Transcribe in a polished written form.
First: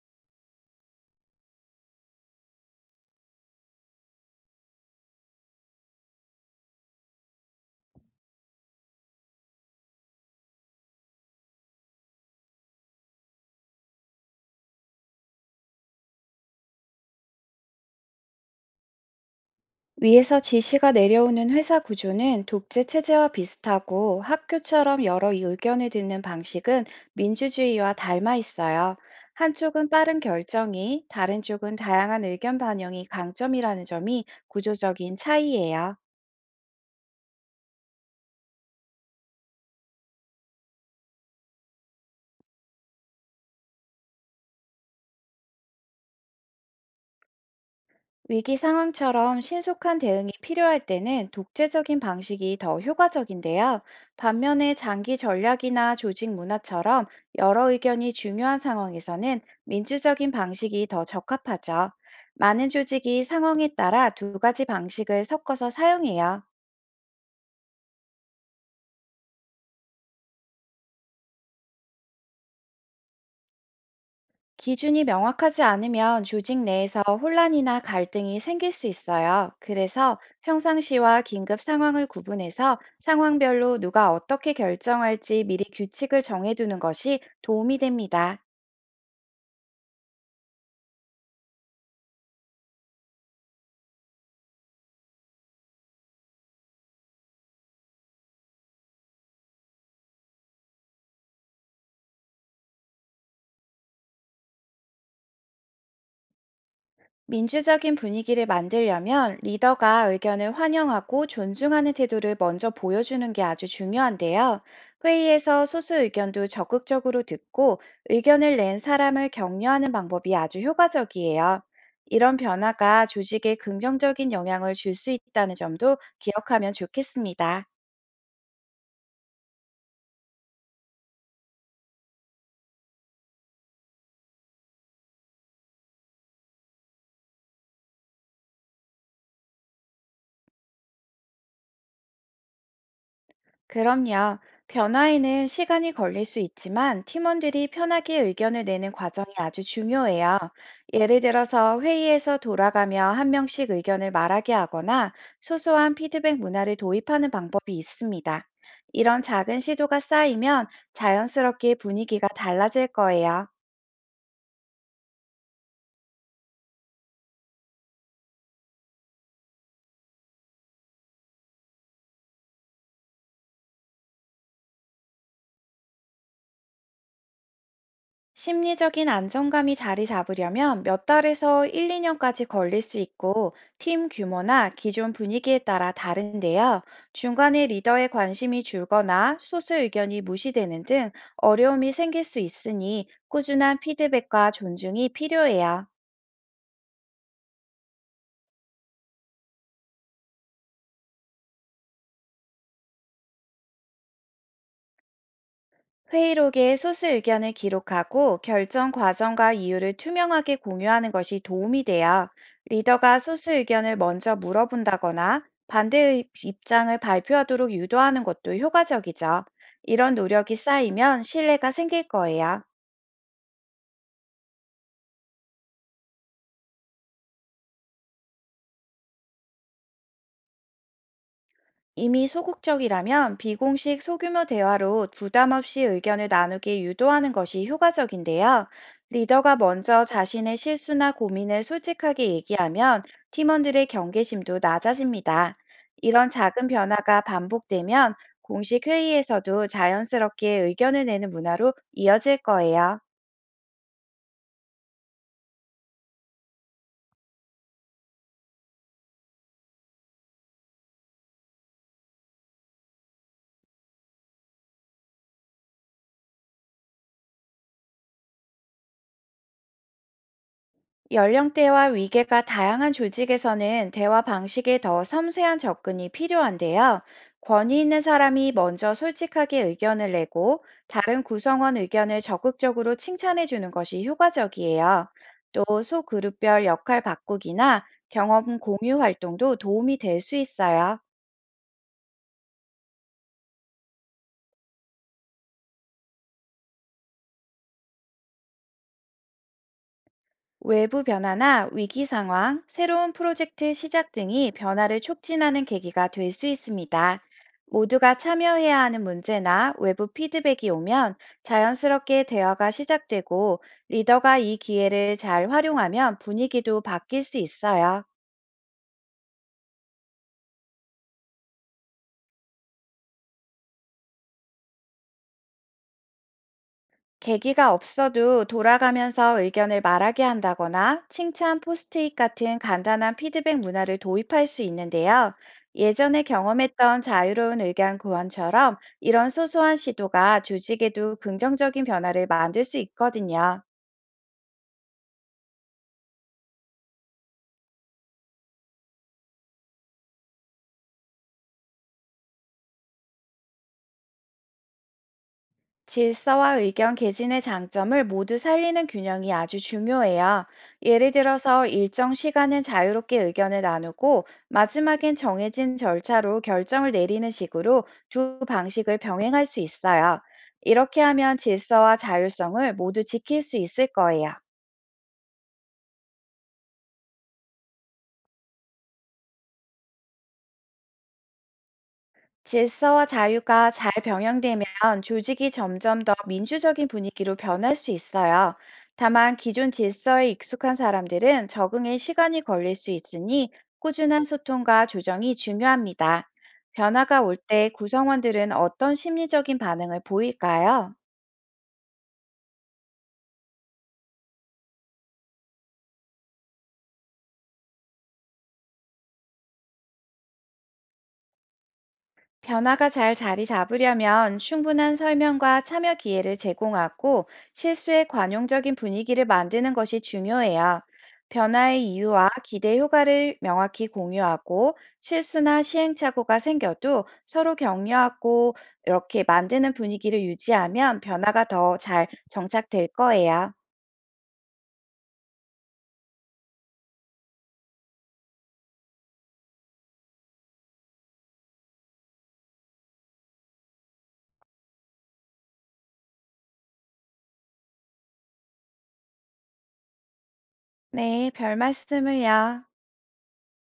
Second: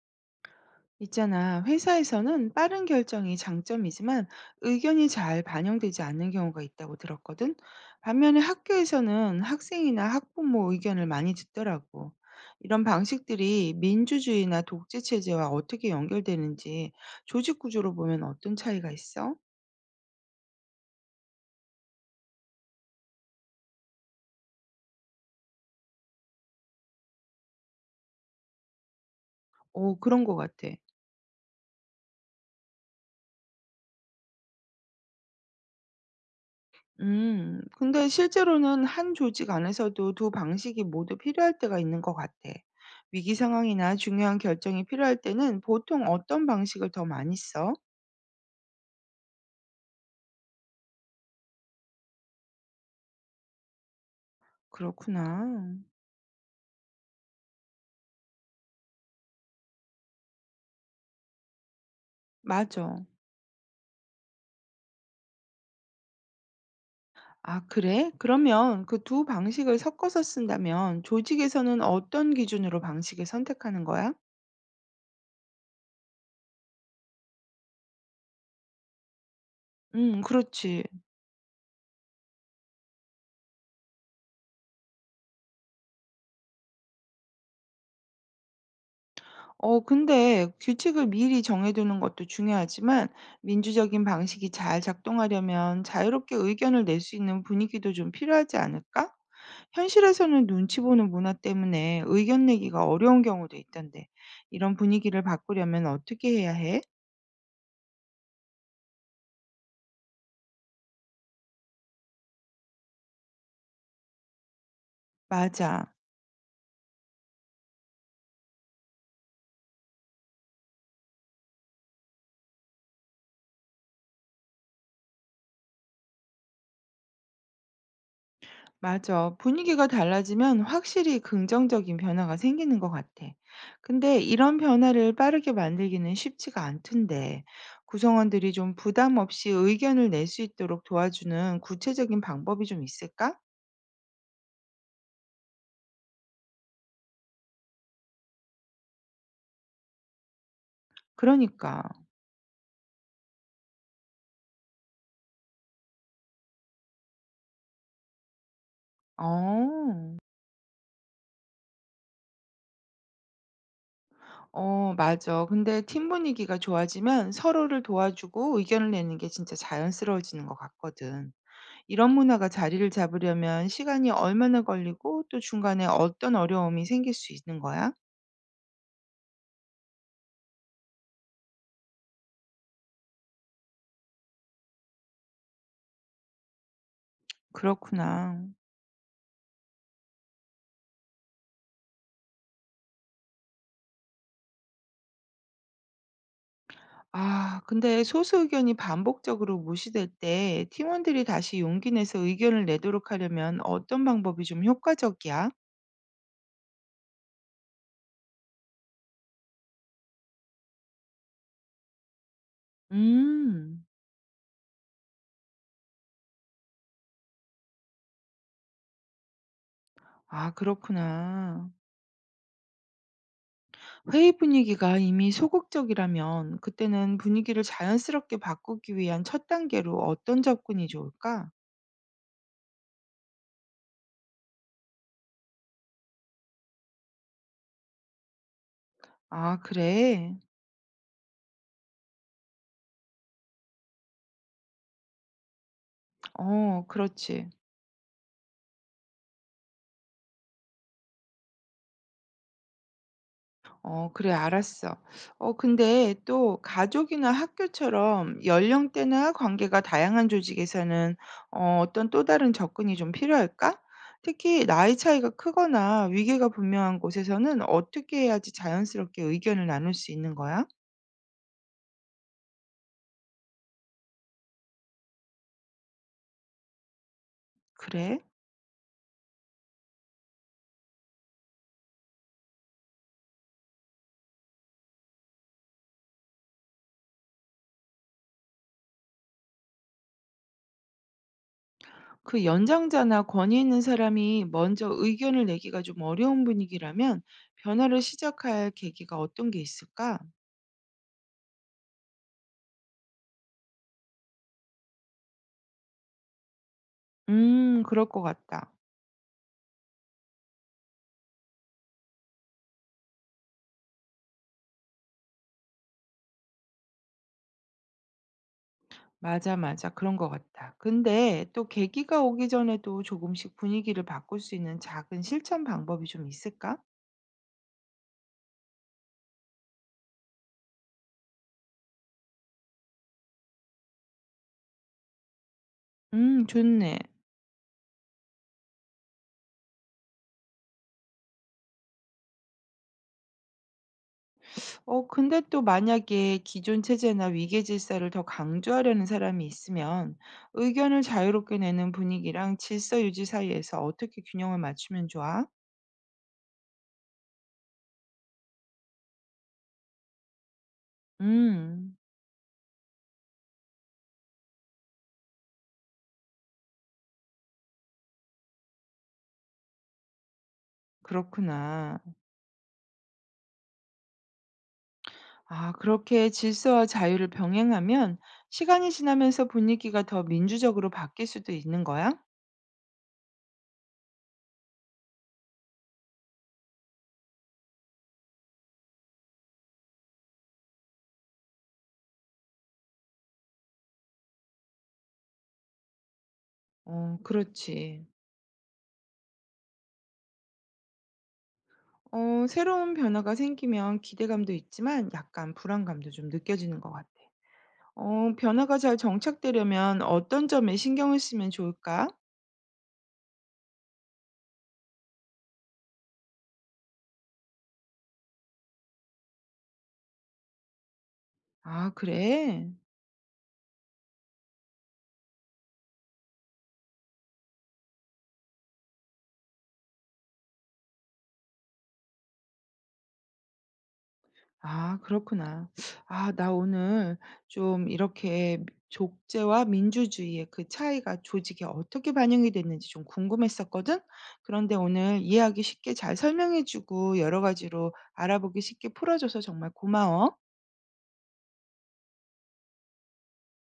있잖아, 회사에서는 빠른 결정이 장점이지만 의견이 잘 반영되지 않는 경우가 있다고 들었거든. 반면에 학교에서는 학생이나 학부모 의견을 많이 듣더라고. 이런 방식들이 민주주의나 독재 체제와 어떻게 연결되는지 조직 구조로 보면 어떤 차이가 있어? 위에서 지시가 내려오는 회사 구조는 독재 체제와 비슷하고, 학교처럼 여러 의견을 듣는 방식은 민주주의와 닮아 있어요. 한쪽은 오, 빠른 그런 것 같아. 결정이, 다른 쪽은 다양한 의견 반영이 강점이라는 점이 구조적인 차이예요. 근데 실제로는 한 조직 안에서도 두 방식이 모두 필요할 때가 있는 것 같아. 위기 상황이나 중요한 결정이 필요할 때는 보통 어떤 방식을 더 많이 써? 위기 상황처럼 신속한 대응이 필요할 때는 독재적인 방식이 더 효과적인데요. 반면에 장기 그렇구나. 전략이나 조직 문화처럼 여러 의견이 중요한 상황에서는 민주적인 방식이 더 적합하죠. 많은 맞아. 조직이 상황에 따라 두 가지 방식을 섞어서 사용해요. 아, 그래? 그러면 그 두 방식을 섞어서 쓴다면 조직에서는 어떤 기준으로 방식을 선택하는 거야? 기준이 명확하지 않으면 조직 내에서 혼란이나 갈등이 생길 수 있어요. 그래서 그렇지. 평상시와 긴급 상황을 구분해서 상황별로 누가 어떻게 결정할지 미리 규칙을 정해두는 것이 도움이 됩니다. 근데 규칙을 미리 정해두는 것도 중요하지만 민주적인 방식이 잘 작동하려면 자유롭게 의견을 낼 수 있는 분위기도 좀 필요하지 않을까? 현실에서는 눈치 보는 문화 때문에 의견 내기가 어려운 경우도 있던데 이런 분위기를 바꾸려면 어떻게 해야 해? 민주적인 분위기를 만들려면 리더가 의견을 환영하고 존중하는 태도를 먼저 보여주는 게 아주 중요한데요. 회의에서 맞아. 소수 의견도 적극적으로 듣고 의견을 낸 사람을 격려하는 방법이 아주 효과적이에요. 이런 변화가 조직에 긍정적인 영향을 줄 수 있다는 점도 기억하면 좋겠습니다. 맞아. 분위기가 달라지면 확실히 긍정적인 변화가 생기는 것 같아. 근데 이런 변화를 빠르게 만들기는 쉽지가 않던데, 구성원들이 좀 부담 없이 의견을 낼 수 있도록 도와주는 구체적인 방법이 좀 있을까? 그럼요. 변화에는 시간이 걸릴 수 있지만, 팀원들이 편하게 의견을 내는 과정이 아주 중요해요. 예를 들어서 그러니까. 회의에서 돌아가며 한 명씩 의견을 말하게 하거나 소소한 피드백 문화를 도입하는 방법이 있습니다. 이런 작은 시도가 어, 쌓이면 자연스럽게 분위기가 달라질 거예요. 어, 맞아. 근데 팀 분위기가 좋아지면 서로를 도와주고 의견을 내는 게 진짜 자연스러워지는 것 같거든. 이런 문화가 자리를 잡으려면 시간이 얼마나 걸리고 또 중간에 어떤 어려움이 생길 수 있는 거야? 심리적인 안정감이 자리 잡으려면 몇 달에서 1, 2년까지 걸릴 수 있고, 팀 규모나 기존 분위기에 따라 다른데요. 중간에 리더의 그렇구나. 관심이 줄거나 소수 의견이 무시되는 등 어려움이 생길 수 있으니 꾸준한 피드백과 존중이 필요해요. 아, 근데 소수 의견이 반복적으로 무시될 때 팀원들이 다시 용기 내서 의견을 내도록 하려면 어떤 방법이 좀 효과적이야? 회의록에 소수 의견을 기록하고 결정 과정과 이유를 투명하게 공유하는 것이 도움이 돼요. 리더가 소수 음. 의견을 먼저 물어본다거나 반대의 입장을 발표하도록 유도하는 것도 효과적이죠. 이런 아, 노력이 쌓이면 그렇구나. 신뢰가 생길 거예요. 회의 분위기가 이미 소극적이라면 그때는 분위기를 자연스럽게 바꾸기 위한 첫 단계로 어떤 접근이 좋을까? 이미 소극적이라면 비공식 소규모 대화로 부담 없이 의견을 나누게 유도하는 것이 효과적인데요. 리더가 아, 먼저 그래. 자신의 실수나 고민을 솔직하게 얘기하면 팀원들의 경계심도 낮아집니다. 이런 작은 어, 변화가 그렇지. 반복되면 공식 회의에서도 자연스럽게 의견을 내는 문화로 이어질 거예요. 어, 그래, 알았어. 근데 또 가족이나 학교처럼 연령대나 관계가 다양한 조직에서는 어떤 또 다른 접근이 좀 필요할까? 특히 나이 차이가 크거나 위계가 분명한 곳에서는 어떻게 해야지 자연스럽게 의견을 나눌 수 있는 거야? 연령대와 위계가 다양한 조직에서는 대화 방식에 더 섬세한 접근이 필요한데요. 권위 있는 그래? 사람이 먼저 솔직하게 의견을 내고 다른 구성원 의견을 적극적으로 칭찬해 주는 것이 효과적이에요. 또 소그룹별 역할 바꾸기나 경험 공유 활동도 도움이 될 수 있어요. 그 연장자나 권위 있는 사람이 먼저 의견을 내기가 좀 어려운 분위기라면 변화를 시작할 계기가 어떤 게 있을까? 외부 변화나 위기 상황, 새로운 프로젝트 시작 등이 변화를 촉진하는 계기가 될 수 있습니다. 그럴 모두가 것 같다. 참여해야 하는 문제나 외부 피드백이 오면 자연스럽게 대화가 시작되고, 리더가 이 기회를 잘 활용하면 분위기도 바뀔 수 있어요. 맞아, 맞아. 그런 것 같아. 근데 또 계기가 오기 전에도 조금씩 분위기를 바꿀 수 있는 작은 실천 방법이 좀 있을까? 계기가 없어도 돌아가면서 의견을 말하게 한다거나 칭찬 포스트잇 같은 간단한 피드백 문화를 도입할 수 있는데요. 예전에 좋네. 경험했던 자유로운 의견 구원처럼 이런 소소한 시도가 조직에도 긍정적인 변화를 만들 수 있거든요. 근데 또 만약에 기존 체제나 위계 질서를 더 강조하려는 사람이 있으면 의견을 자유롭게 내는 분위기랑 질서 유지 사이에서 어떻게 균형을 맞추면 좋아? 질서와 의견 개진의 장점을 모두 살리는 균형이 아주 중요해요. 예를 들어서 음, 일정 시간은 자유롭게 의견을 나누고 마지막엔 정해진 절차로 결정을 내리는 식으로 두 방식을 병행할 수 있어요. 이렇게 하면 질서와 그렇구나. 자율성을 모두 지킬 수 있을 거예요. 아, 그렇게 질서와 자유를 병행하면 시간이 지나면서 분위기가 더 민주적으로 바뀔 수도 있는 거야? 질서와 자유가 잘 병행되면 조직이 점점 더 민주적인 분위기로 변할 수 있어요. 다만 기존 질서에 익숙한 사람들은 적응에 시간이 걸릴 수 있으니 꾸준한 소통과 조정이 중요합니다. 어 변화가 올 때 그렇지. 구성원들은 어떤 심리적인 반응을 보일까요? 어 새로운 변화가 생기면 기대감도 있지만 약간 불안감도 좀 느껴지는 것 같아. 어 변화가 잘 정착되려면 어떤 점에 신경을 쓰면 좋을까? 변화가 잘 자리 잡으려면 충분한 설명과 참여 기회를 제공하고 실수에 관용적인 분위기를 만드는 것이 중요해요. 변화의 아 이유와 그래? 기대 효과를 명확히 공유하고 실수나 시행착오가 생겨도 서로 격려하고 이렇게 만드는 분위기를 유지하면 변화가 더 잘 정착될 거예요. 아 그렇구나. 아 나 오늘 좀 이렇게 족제와 민주주의의 그 차이가 조직에 어떻게 반영이 됐는지 좀 궁금했었거든. 그런데 오늘 이해하기 쉽게 잘 설명해 주고 여러 가지로 알아보기 쉽게 풀어줘서 정말 고마워. 네, 별 말씀을요.